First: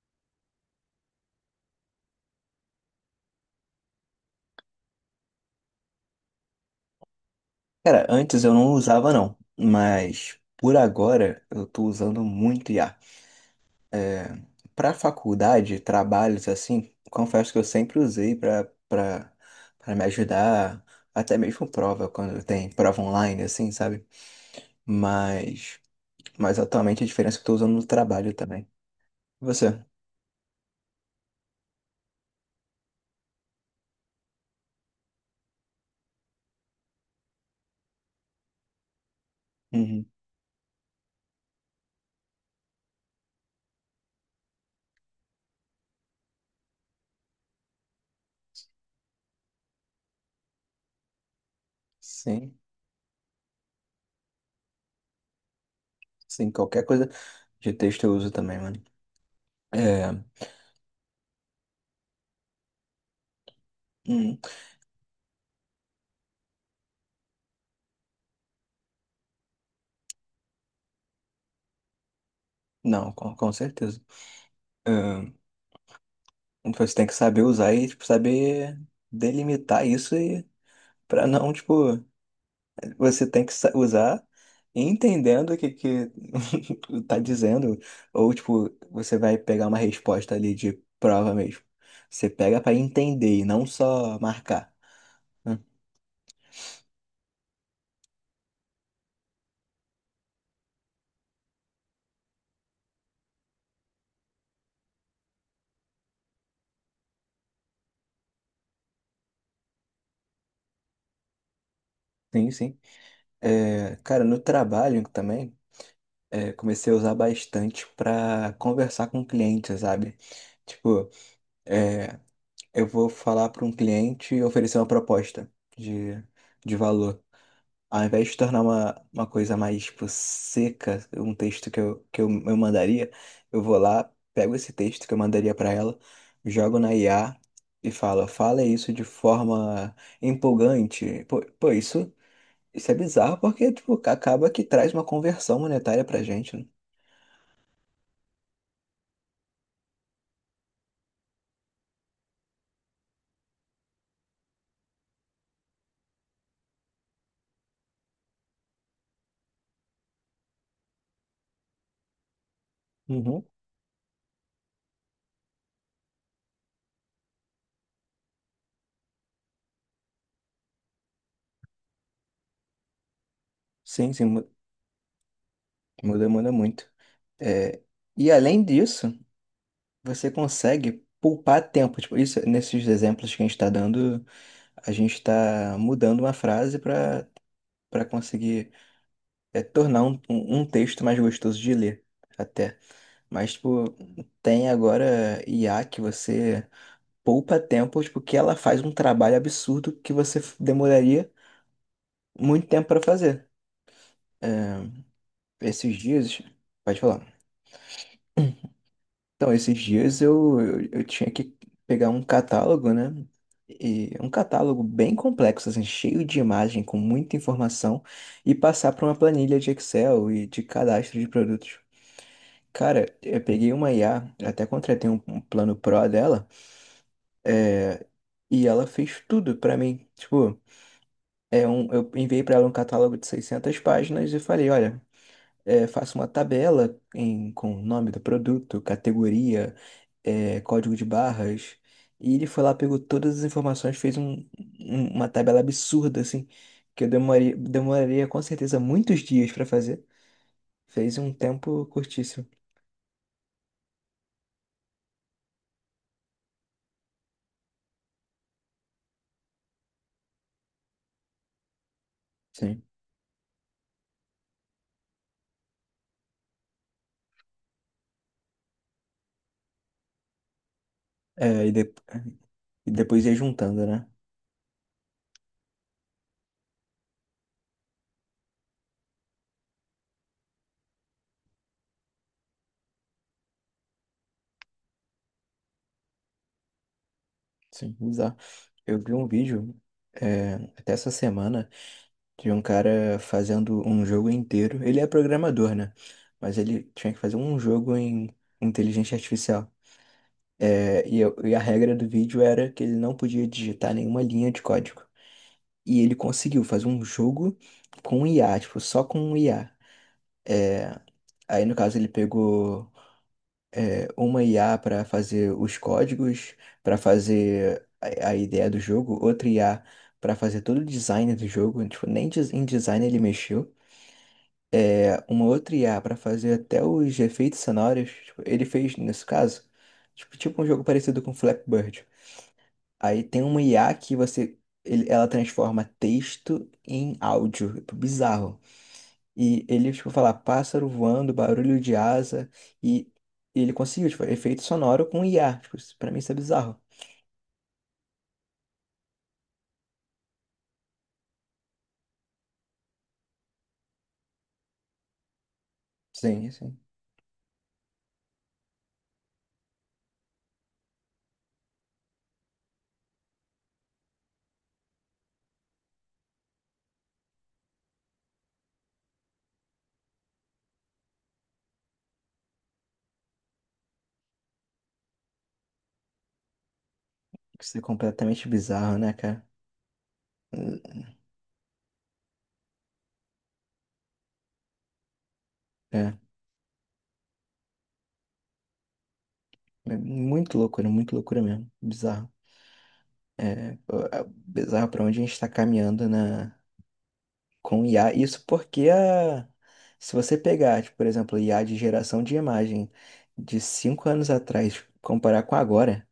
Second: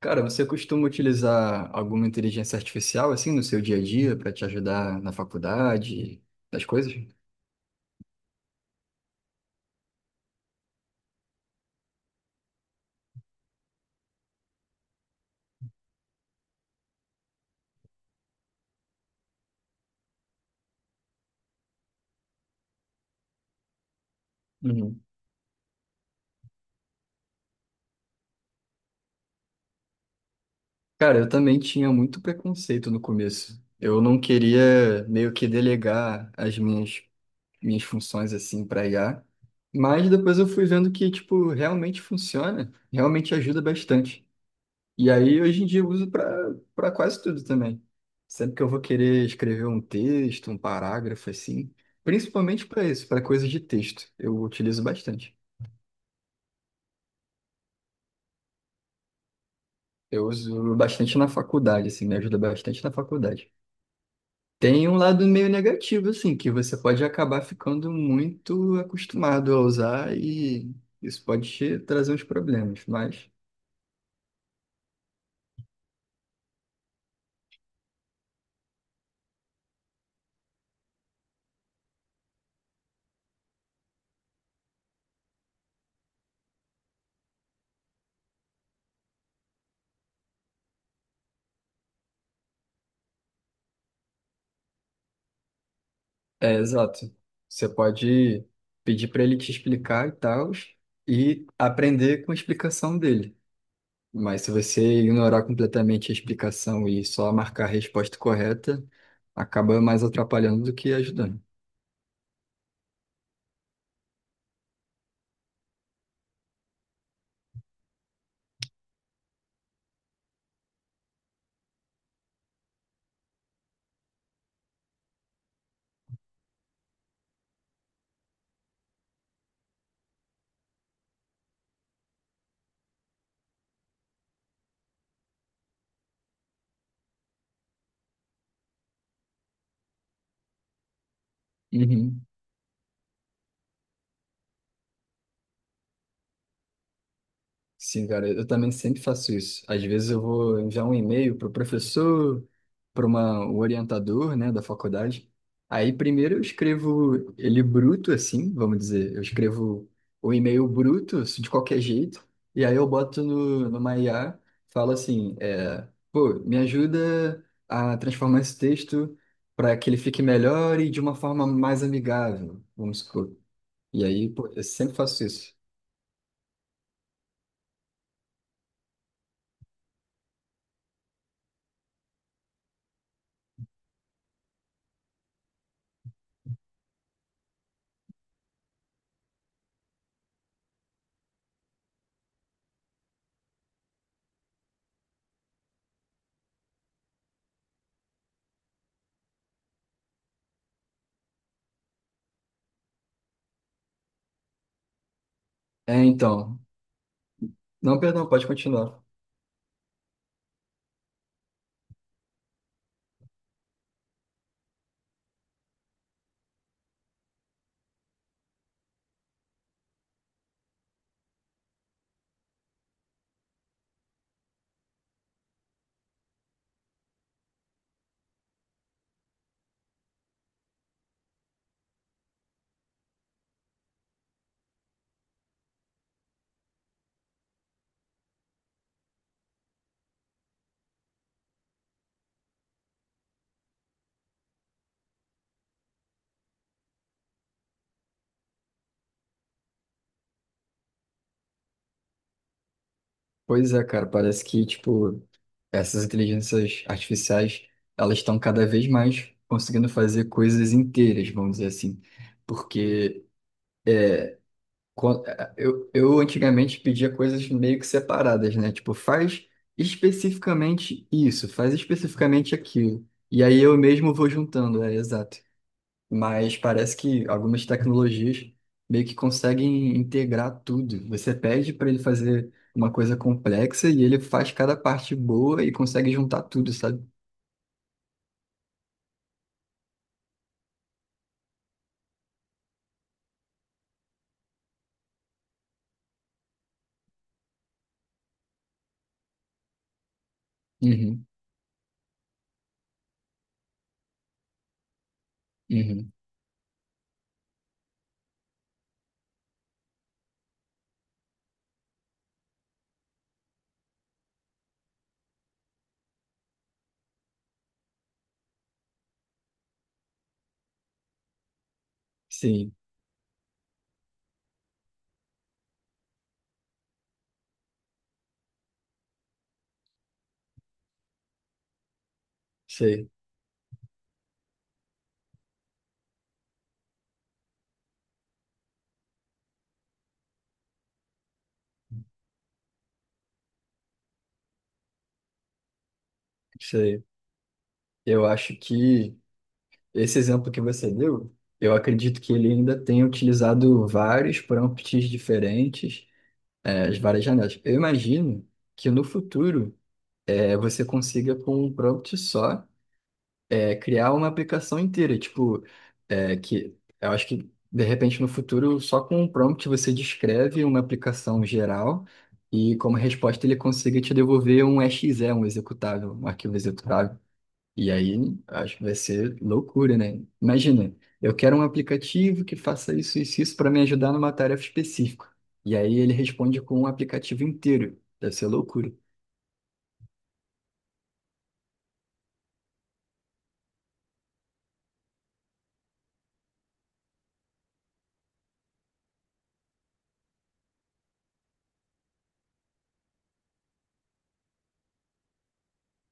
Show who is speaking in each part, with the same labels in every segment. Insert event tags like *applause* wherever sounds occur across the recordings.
Speaker 1: Cara, você costuma utilizar alguma inteligência artificial assim no seu dia a dia para te ajudar na faculdade, das coisas?
Speaker 2: Cara, antes eu não usava não, mas por agora eu tô usando muito IA. Pra faculdade, trabalhos assim, confesso que eu sempre usei pra para para me ajudar, até mesmo prova quando tem prova online assim, sabe?
Speaker 1: Uhum.
Speaker 2: Mas mas atualmente a diferença é que eu tô usando no trabalho também. Você?
Speaker 1: Cara, eu também tinha muito preconceito no começo. Eu não queria meio que delegar as minhas funções assim para IA,
Speaker 2: Uhum.
Speaker 1: mas depois eu fui vendo que tipo realmente funciona, realmente ajuda bastante. E aí, hoje em dia, eu uso para quase tudo também. Sempre que eu vou querer escrever um texto, um parágrafo, assim,
Speaker 2: Sim,
Speaker 1: principalmente para isso, para coisas de texto, eu utilizo bastante.
Speaker 2: sim, qualquer coisa de texto eu uso também, mano. É,
Speaker 1: Eu uso bastante na faculdade, assim, me ajuda bastante na faculdade.
Speaker 2: uhum.
Speaker 1: Tem um lado meio negativo, assim, que você pode acabar ficando muito acostumado a usar e isso pode te trazer uns problemas,
Speaker 2: Não,
Speaker 1: mas...
Speaker 2: com certeza. Tipo, você tem que saber usar e, tipo, saber delimitar isso e para não, tipo, você tem usar entendendo o que que *laughs* tá dizendo, ou tipo, você vai pegar uma resposta ali de prova mesmo. Você pega para entender e não só marcar. Hum,
Speaker 1: É, exato. Você pode pedir para ele te explicar e tal, e aprender com a explicação dele. Mas se você ignorar completamente a explicação e só marcar a resposta correta, acaba mais atrapalhando do que ajudando.
Speaker 2: Sim, sim. É, cara, no trabalho também, é, comecei a usar bastante para conversar com clientes, sabe? Tipo, é, eu vou falar para um cliente e oferecer uma proposta de, de valor. Ao invés de tornar uma coisa mais, tipo, seca, um texto que eu mandaria, eu vou lá, pego esse texto que eu mandaria para ela, jogo na IA e falo, fala isso de forma empolgante. Isso,
Speaker 1: Uhum.
Speaker 2: isso é bizarro porque, tipo, acaba que traz uma conversão monetária pra gente, né?
Speaker 1: Sim, cara, eu também sempre faço isso. Às vezes eu vou enviar um e-mail para o professor, para uma, o orientador, né, da faculdade. Aí primeiro eu escrevo ele bruto, assim, vamos dizer. Eu escrevo o e-mail bruto, assim, de qualquer jeito. E aí eu boto
Speaker 2: Uhum.
Speaker 1: no, numa IA, falo assim, é, pô, me ajuda a transformar esse texto para que ele fique melhor e de uma forma mais amigável, vamos supor. E
Speaker 2: Sim, sim,
Speaker 1: aí, pô, eu sempre faço isso.
Speaker 2: muda muito. É, e além disso, você consegue poupar tempo. Tipo, isso, nesses exemplos que a gente está dando, a gente está mudando uma frase para conseguir, é, tornar um texto mais gostoso de ler, até. Mas, tipo, tem agora IA que você poupa tempo, tipo, que ela faz um trabalho absurdo que demoraria muito tempo para fazer. É, esses
Speaker 1: É,
Speaker 2: dias,
Speaker 1: então.
Speaker 2: pode falar.
Speaker 1: Não, perdão, pode continuar.
Speaker 2: Então, esses dias eu tinha que pegar um catálogo, né? E um catálogo bem complexo, assim, cheio de imagem, com muita informação, e passar para uma planilha de Excel e de cadastro de produtos. Cara, eu peguei uma IA, até contratei um plano Pro dela, é, e ela fez tudo para mim. Tipo, é um, eu enviei para ela um catálogo de 600 páginas e falei, olha, é, faça uma tabela em, com o nome do produto, categoria, é, código de barras. E ele foi lá, pegou todas as informações, fez uma tabela absurda, assim, que eu demoraria com certeza muitos dias para fazer. Fez um tempo curtíssimo.
Speaker 1: Pois é, cara, parece que, tipo, essas inteligências artificiais, elas estão cada vez mais conseguindo fazer coisas inteiras, vamos dizer assim.
Speaker 2: Sim.
Speaker 1: Porque eu antigamente pedia coisas meio que separadas, né? Tipo, faz especificamente isso,
Speaker 2: É,
Speaker 1: faz especificamente
Speaker 2: e
Speaker 1: aquilo.
Speaker 2: depois ia
Speaker 1: E aí eu
Speaker 2: juntando, né?
Speaker 1: mesmo vou juntando, é exato, mas parece que algumas tecnologias meio que conseguem integrar tudo. Você pede para ele fazer uma coisa complexa e ele faz cada parte boa e consegue juntar tudo, sabe?
Speaker 2: Sim, bizarro. Eu vi um vídeo, é, até essa semana, de um cara fazendo um jogo inteiro. Ele é programador, né? Mas ele tinha que fazer um jogo em inteligência artificial. É,
Speaker 1: Uhum,
Speaker 2: e a regra do vídeo era que ele não podia digitar nenhuma linha de código. E
Speaker 1: uhum.
Speaker 2: ele conseguiu fazer um jogo com IA, tipo, só com IA. É, aí, no caso, ele pegou, é, uma IA para fazer os códigos, para fazer a ideia do jogo, outra IA para fazer todo o design do jogo. Tipo, nem des- em
Speaker 1: Sim,
Speaker 2: design ele mexeu. É, uma outra IA para fazer até os efeitos sonoros. Tipo, ele fez, nesse caso, tipo um jogo parecido com Flappy Bird.
Speaker 1: sei,
Speaker 2: Aí tem uma IA que você, ela transforma texto em áudio. É tipo, bizarro. E ele, tipo, fala pássaro voando, barulho de asa. E ele conseguiu, tipo, efeito sonoro com IA. Tipo, pra mim isso é bizarro.
Speaker 1: sei. Eu acho que esse exemplo que você deu, eu acredito que ele ainda tenha utilizado vários prompts diferentes,
Speaker 2: Sim, sim.
Speaker 1: as várias janelas. Eu imagino que no futuro você consiga com um prompt só é criar uma aplicação inteira, tipo, é, que eu acho que de repente no futuro só com um prompt você descreve uma aplicação geral e como resposta ele consiga te devolver um exe, um executável, um arquivo executável.
Speaker 2: Isso é
Speaker 1: E aí
Speaker 2: completamente
Speaker 1: acho que vai
Speaker 2: bizarro, né,
Speaker 1: ser
Speaker 2: cara?
Speaker 1: loucura, né? Imagina, eu quero um aplicativo que faça isso isso, isso para me ajudar numa tarefa específica. E aí ele
Speaker 2: É,
Speaker 1: responde com um aplicativo inteiro. Deve ser loucura.
Speaker 2: é muito loucura mesmo. Bizarro. É, pô, é bizarro para onde a gente está com IA. Isso porque se você pegar, tipo, por exemplo, IA de geração de imagem de 5 anos atrás, comparar com agora,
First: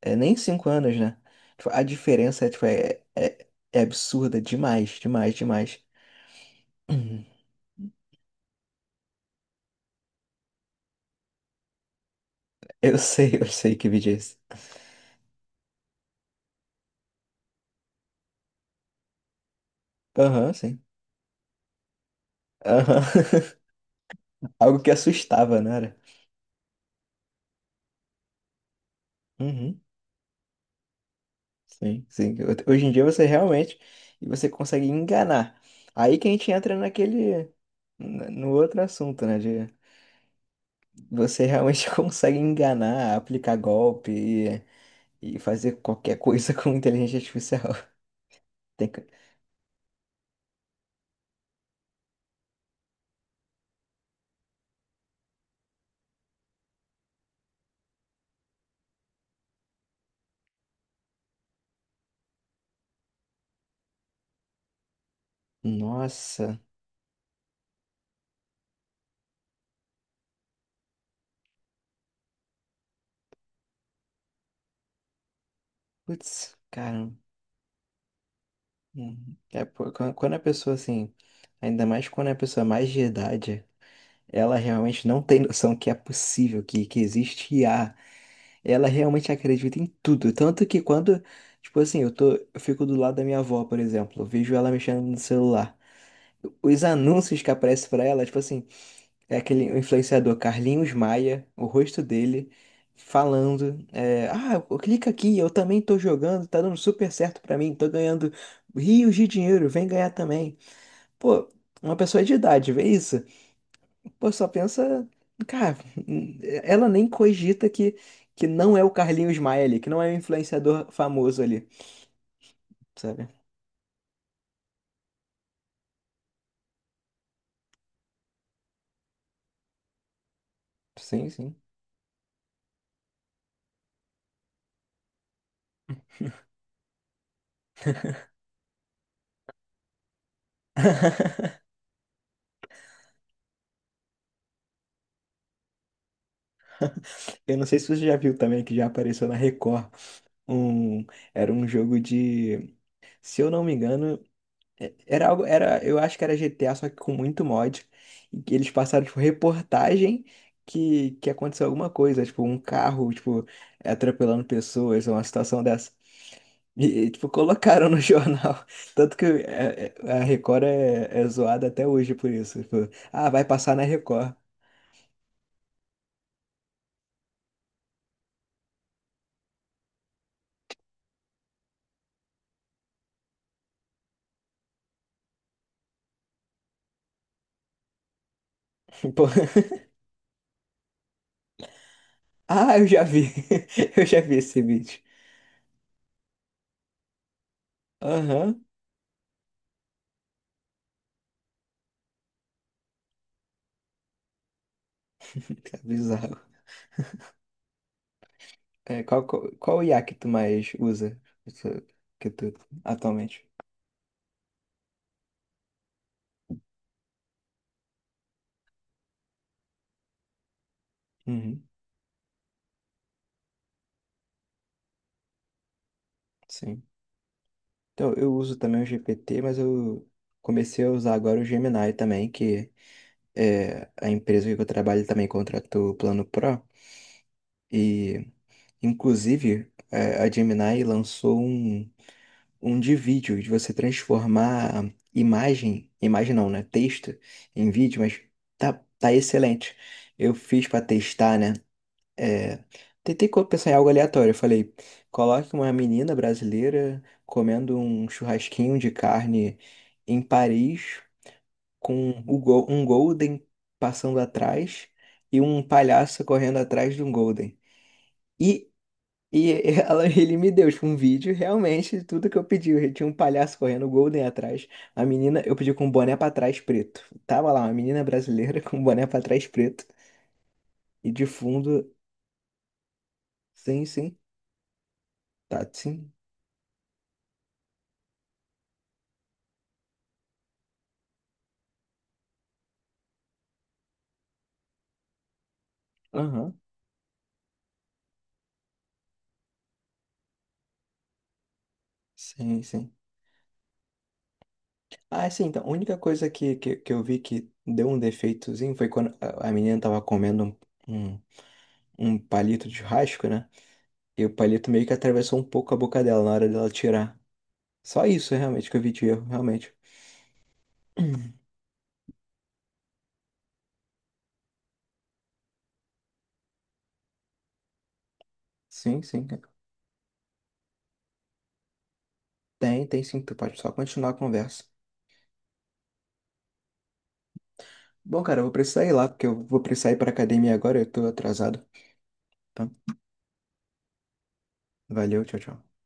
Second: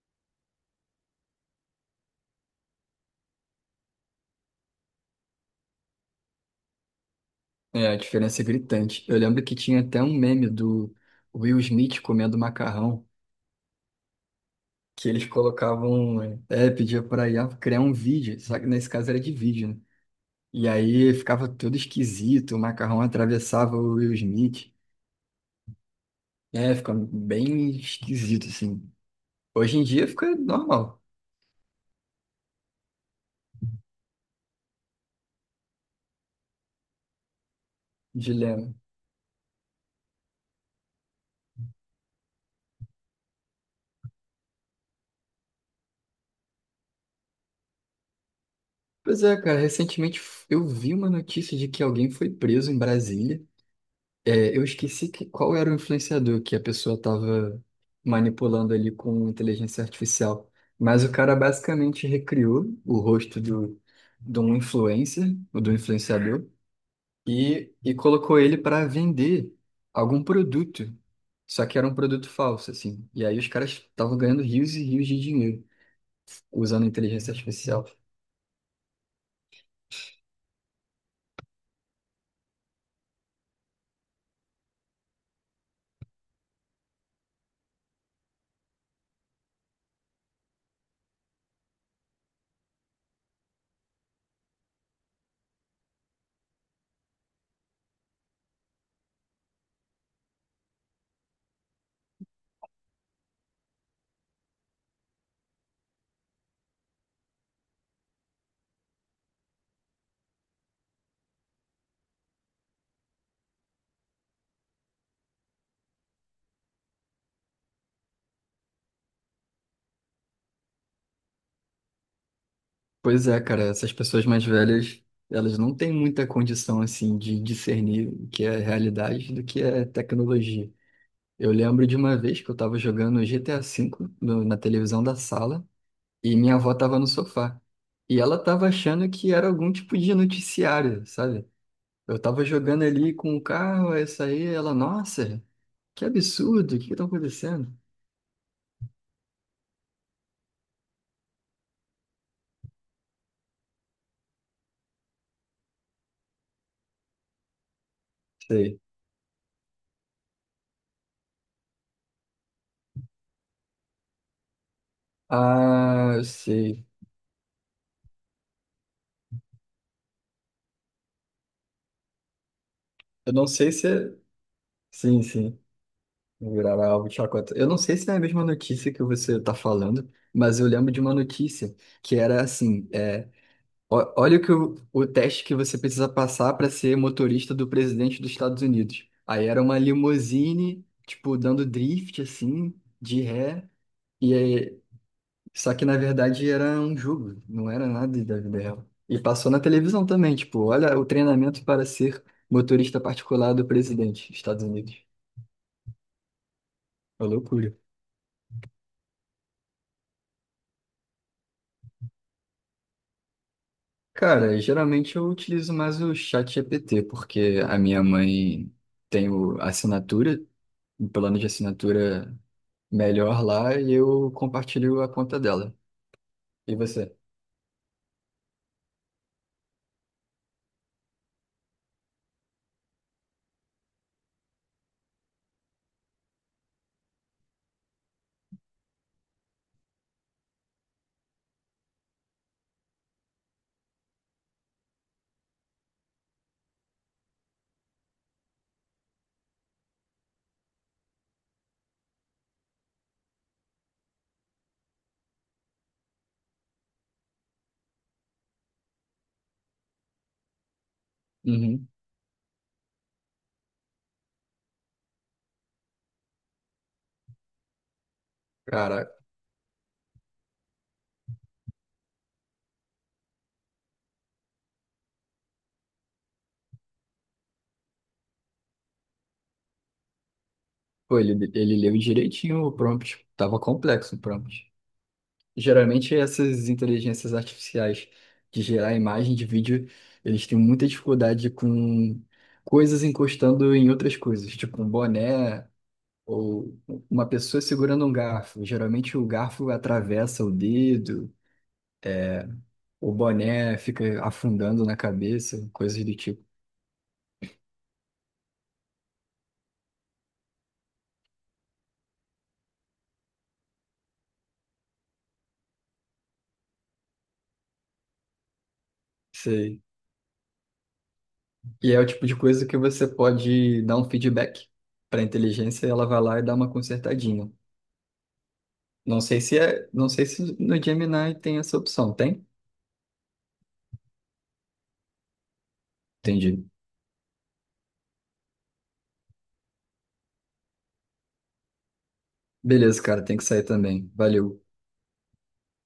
Speaker 2: é nem 5 anos, né? Tipo, a diferença é, tipo, é absurda demais, demais, demais. *clears throat* Uhum.
Speaker 1: É, a diferença é gritante. Eu lembro que tinha até um meme do Will Smith comendo macarrão,
Speaker 2: Eu sei que vídeo é esse.
Speaker 1: que eles colocavam, é, pedia pra IA criar um vídeo, só que nesse caso era de vídeo, né?
Speaker 2: Aham,
Speaker 1: E
Speaker 2: sim.
Speaker 1: aí ficava todo esquisito, o macarrão
Speaker 2: Aham. *laughs*
Speaker 1: atravessava o Will Smith.
Speaker 2: Algo que assustava, não era?
Speaker 1: É, fica bem esquisito, assim. Hoje
Speaker 2: Uhum.
Speaker 1: em dia fica normal,
Speaker 2: Sim, sim. Hoje em dia você realmente e você consegue enganar. Aí que a gente entra naquele, no
Speaker 1: dilema.
Speaker 2: outro assunto, né? De você realmente *laughs* consegue enganar, aplicar golpe e fazer qualquer coisa *laughs* com inteligência artificial. Tem que-
Speaker 1: Pois é, cara, recentemente eu vi uma notícia de que alguém foi preso em Brasília. É, eu esqueci que, qual era o influenciador que a pessoa estava manipulando ali com inteligência artificial. Mas o cara basicamente recriou o rosto do, de um influencer, ou do influenciador,
Speaker 2: Nossa,
Speaker 1: e colocou ele para vender algum produto. Só que era um produto falso, assim. E aí os caras estavam ganhando rios e rios de dinheiro
Speaker 2: putz,
Speaker 1: usando
Speaker 2: cara.
Speaker 1: inteligência artificial.
Speaker 2: É, pô, quando a pessoa assim, ainda mais quando é a pessoa é mais de idade. Ela realmente não tem noção que é possível, que existe IA Ela realmente acredita em tudo. Tanto que quando, tipo assim, eu tô, eu fico do lado da minha avó, por exemplo, eu vejo ela mexendo no celular. Os anúncios que aparecem pra ela, tipo assim, é aquele influenciador Carlinhos Maia, o rosto dele, falando, é, ah, clica aqui, eu também tô jogando, tá dando super certo pra mim, tô ganhando rios de dinheiro, vem ganhar também. Pô, uma pessoa de idade, vê isso? Pô, só pensa. Cara, ela nem cogita que não é o Carlinhos Maia ali, que não é o influenciador famoso ali,
Speaker 1: Pois
Speaker 2: sabe?
Speaker 1: é, cara, essas pessoas mais velhas, elas não têm muita condição, assim, de discernir o que é realidade do que é tecnologia.
Speaker 2: Sim,
Speaker 1: Eu
Speaker 2: sim.
Speaker 1: lembro de uma vez que eu tava jogando GTA V na televisão da sala e minha avó tava no sofá. E ela tava achando que era algum tipo de noticiário, sabe?
Speaker 2: *laughs*
Speaker 1: Eu tava jogando ali com o carro, essa aí, ela, nossa, que absurdo, o que que tá
Speaker 2: Eu não
Speaker 1: acontecendo?
Speaker 2: sei se você já viu também que já apareceu na Record. Um, era um jogo de, se eu não me engano, era algo, era, eu acho que era GTA, só que com muito mod. E que eles
Speaker 1: Sei.
Speaker 2: passaram, tipo, reportagem que aconteceu alguma coisa, tipo, um carro, tipo, atropelando pessoas, uma situação dessa.
Speaker 1: Ah, eu sei.
Speaker 2: Tipo, colocaram no *laughs* jornal. Tanto que é, a Record é zoada até hoje por isso. Tipo, ah,
Speaker 1: Eu
Speaker 2: vai
Speaker 1: não sei
Speaker 2: passar na
Speaker 1: se é...
Speaker 2: Record.
Speaker 1: Sim, sim. Virar alvo de chacota. Eu não sei se é a mesma notícia que você está falando, mas eu lembro de uma notícia que era assim: é, olha o teste que você precisa passar para ser motorista do presidente dos Estados Unidos.
Speaker 2: *laughs* Pô,
Speaker 1: Aí era uma limusine, tipo, dando drift, assim,
Speaker 2: ah, eu já
Speaker 1: de
Speaker 2: vi.
Speaker 1: ré.
Speaker 2: *laughs* Eu já
Speaker 1: E
Speaker 2: vi esse
Speaker 1: aí,
Speaker 2: vídeo.
Speaker 1: só que na verdade era um jogo, não era nada da vida
Speaker 2: Aham,
Speaker 1: real. E passou na televisão também, tipo, olha o treinamento para ser motorista particular do presidente dos Estados Unidos.
Speaker 2: que é bizarro.
Speaker 1: Uma loucura.
Speaker 2: É, qual IA que tu mais usa? Que tu que tu- atualmente?
Speaker 1: Cara, geralmente eu utilizo mais o ChatGPT, porque a minha mãe tem a assinatura, o plano de
Speaker 2: Uhum,
Speaker 1: assinatura melhor lá, e eu compartilho a conta dela. E
Speaker 2: sim.
Speaker 1: você?
Speaker 2: Então, eu uso também o GPT, mas eu comecei a usar agora o Gemini também, que é a empresa que eu trabalho também contratou o Plano Pro. E, inclusive, é, a Gemini lançou um, um de vídeo, de você transformar imagem, imagem não, né? Texto em vídeo, mas tá, tá excelente. Eu fiz para testar, né? É, pensar em algo aleatório. Eu falei, coloque uma menina brasileira comendo um churrasquinho de carne em Paris,
Speaker 1: Uhum.
Speaker 2: com um Golden passando atrás e um palhaço correndo atrás de um Golden. E,
Speaker 1: Cara,
Speaker 2: e *laughs* ele me deu tipo, um vídeo, realmente, de tudo que eu pedi. Eu tinha um palhaço correndo, o Golden atrás. A menina, eu pedi com um boné pra trás preto. Tava lá, uma menina brasileira *laughs* com um boné pra trás preto. E
Speaker 1: pô,
Speaker 2: de
Speaker 1: ele
Speaker 2: fundo,
Speaker 1: leu direitinho o prompt. Tava
Speaker 2: sim,
Speaker 1: complexo
Speaker 2: sim,
Speaker 1: o prompt.
Speaker 2: tá, sim.
Speaker 1: Geralmente essas inteligências artificiais de gerar imagem de vídeo, eles têm muita dificuldade com coisas encostando em outras coisas, tipo um boné
Speaker 2: Aham.
Speaker 1: ou uma pessoa segurando um garfo. Geralmente o garfo atravessa o dedo,
Speaker 2: Sim, sim.
Speaker 1: o boné fica afundando na
Speaker 2: Ah, é sim, então, a
Speaker 1: cabeça,
Speaker 2: única
Speaker 1: coisas do
Speaker 2: coisa
Speaker 1: tipo.
Speaker 2: que eu vi que deu um defeitozinho foi quando a menina tava comendo um, um, um palito de churrasco, né? E o palito meio que atravessou um pouco a boca dela na hora dela tirar. Só isso, realmente, que eu vi de erro, realmente.
Speaker 1: Sei.
Speaker 2: *clears throat*
Speaker 1: E é o tipo de coisa que você pode dar um feedback para a inteligência e ela vai lá e dá uma consertadinha.
Speaker 2: Sim,
Speaker 1: Não
Speaker 2: sim.
Speaker 1: sei se é, não sei se no Gemini tem essa opção, tem?
Speaker 2: Tem, tem sim, tu pode só continuar a conversa.
Speaker 1: Entendi.
Speaker 2: Bom, cara, eu vou precisar ir lá, porque eu vou precisar ir pra academia agora, eu tô atrasado. Então,
Speaker 1: Beleza, cara, tem que sair também. Valeu.
Speaker 2: valeu, tchau, tchau.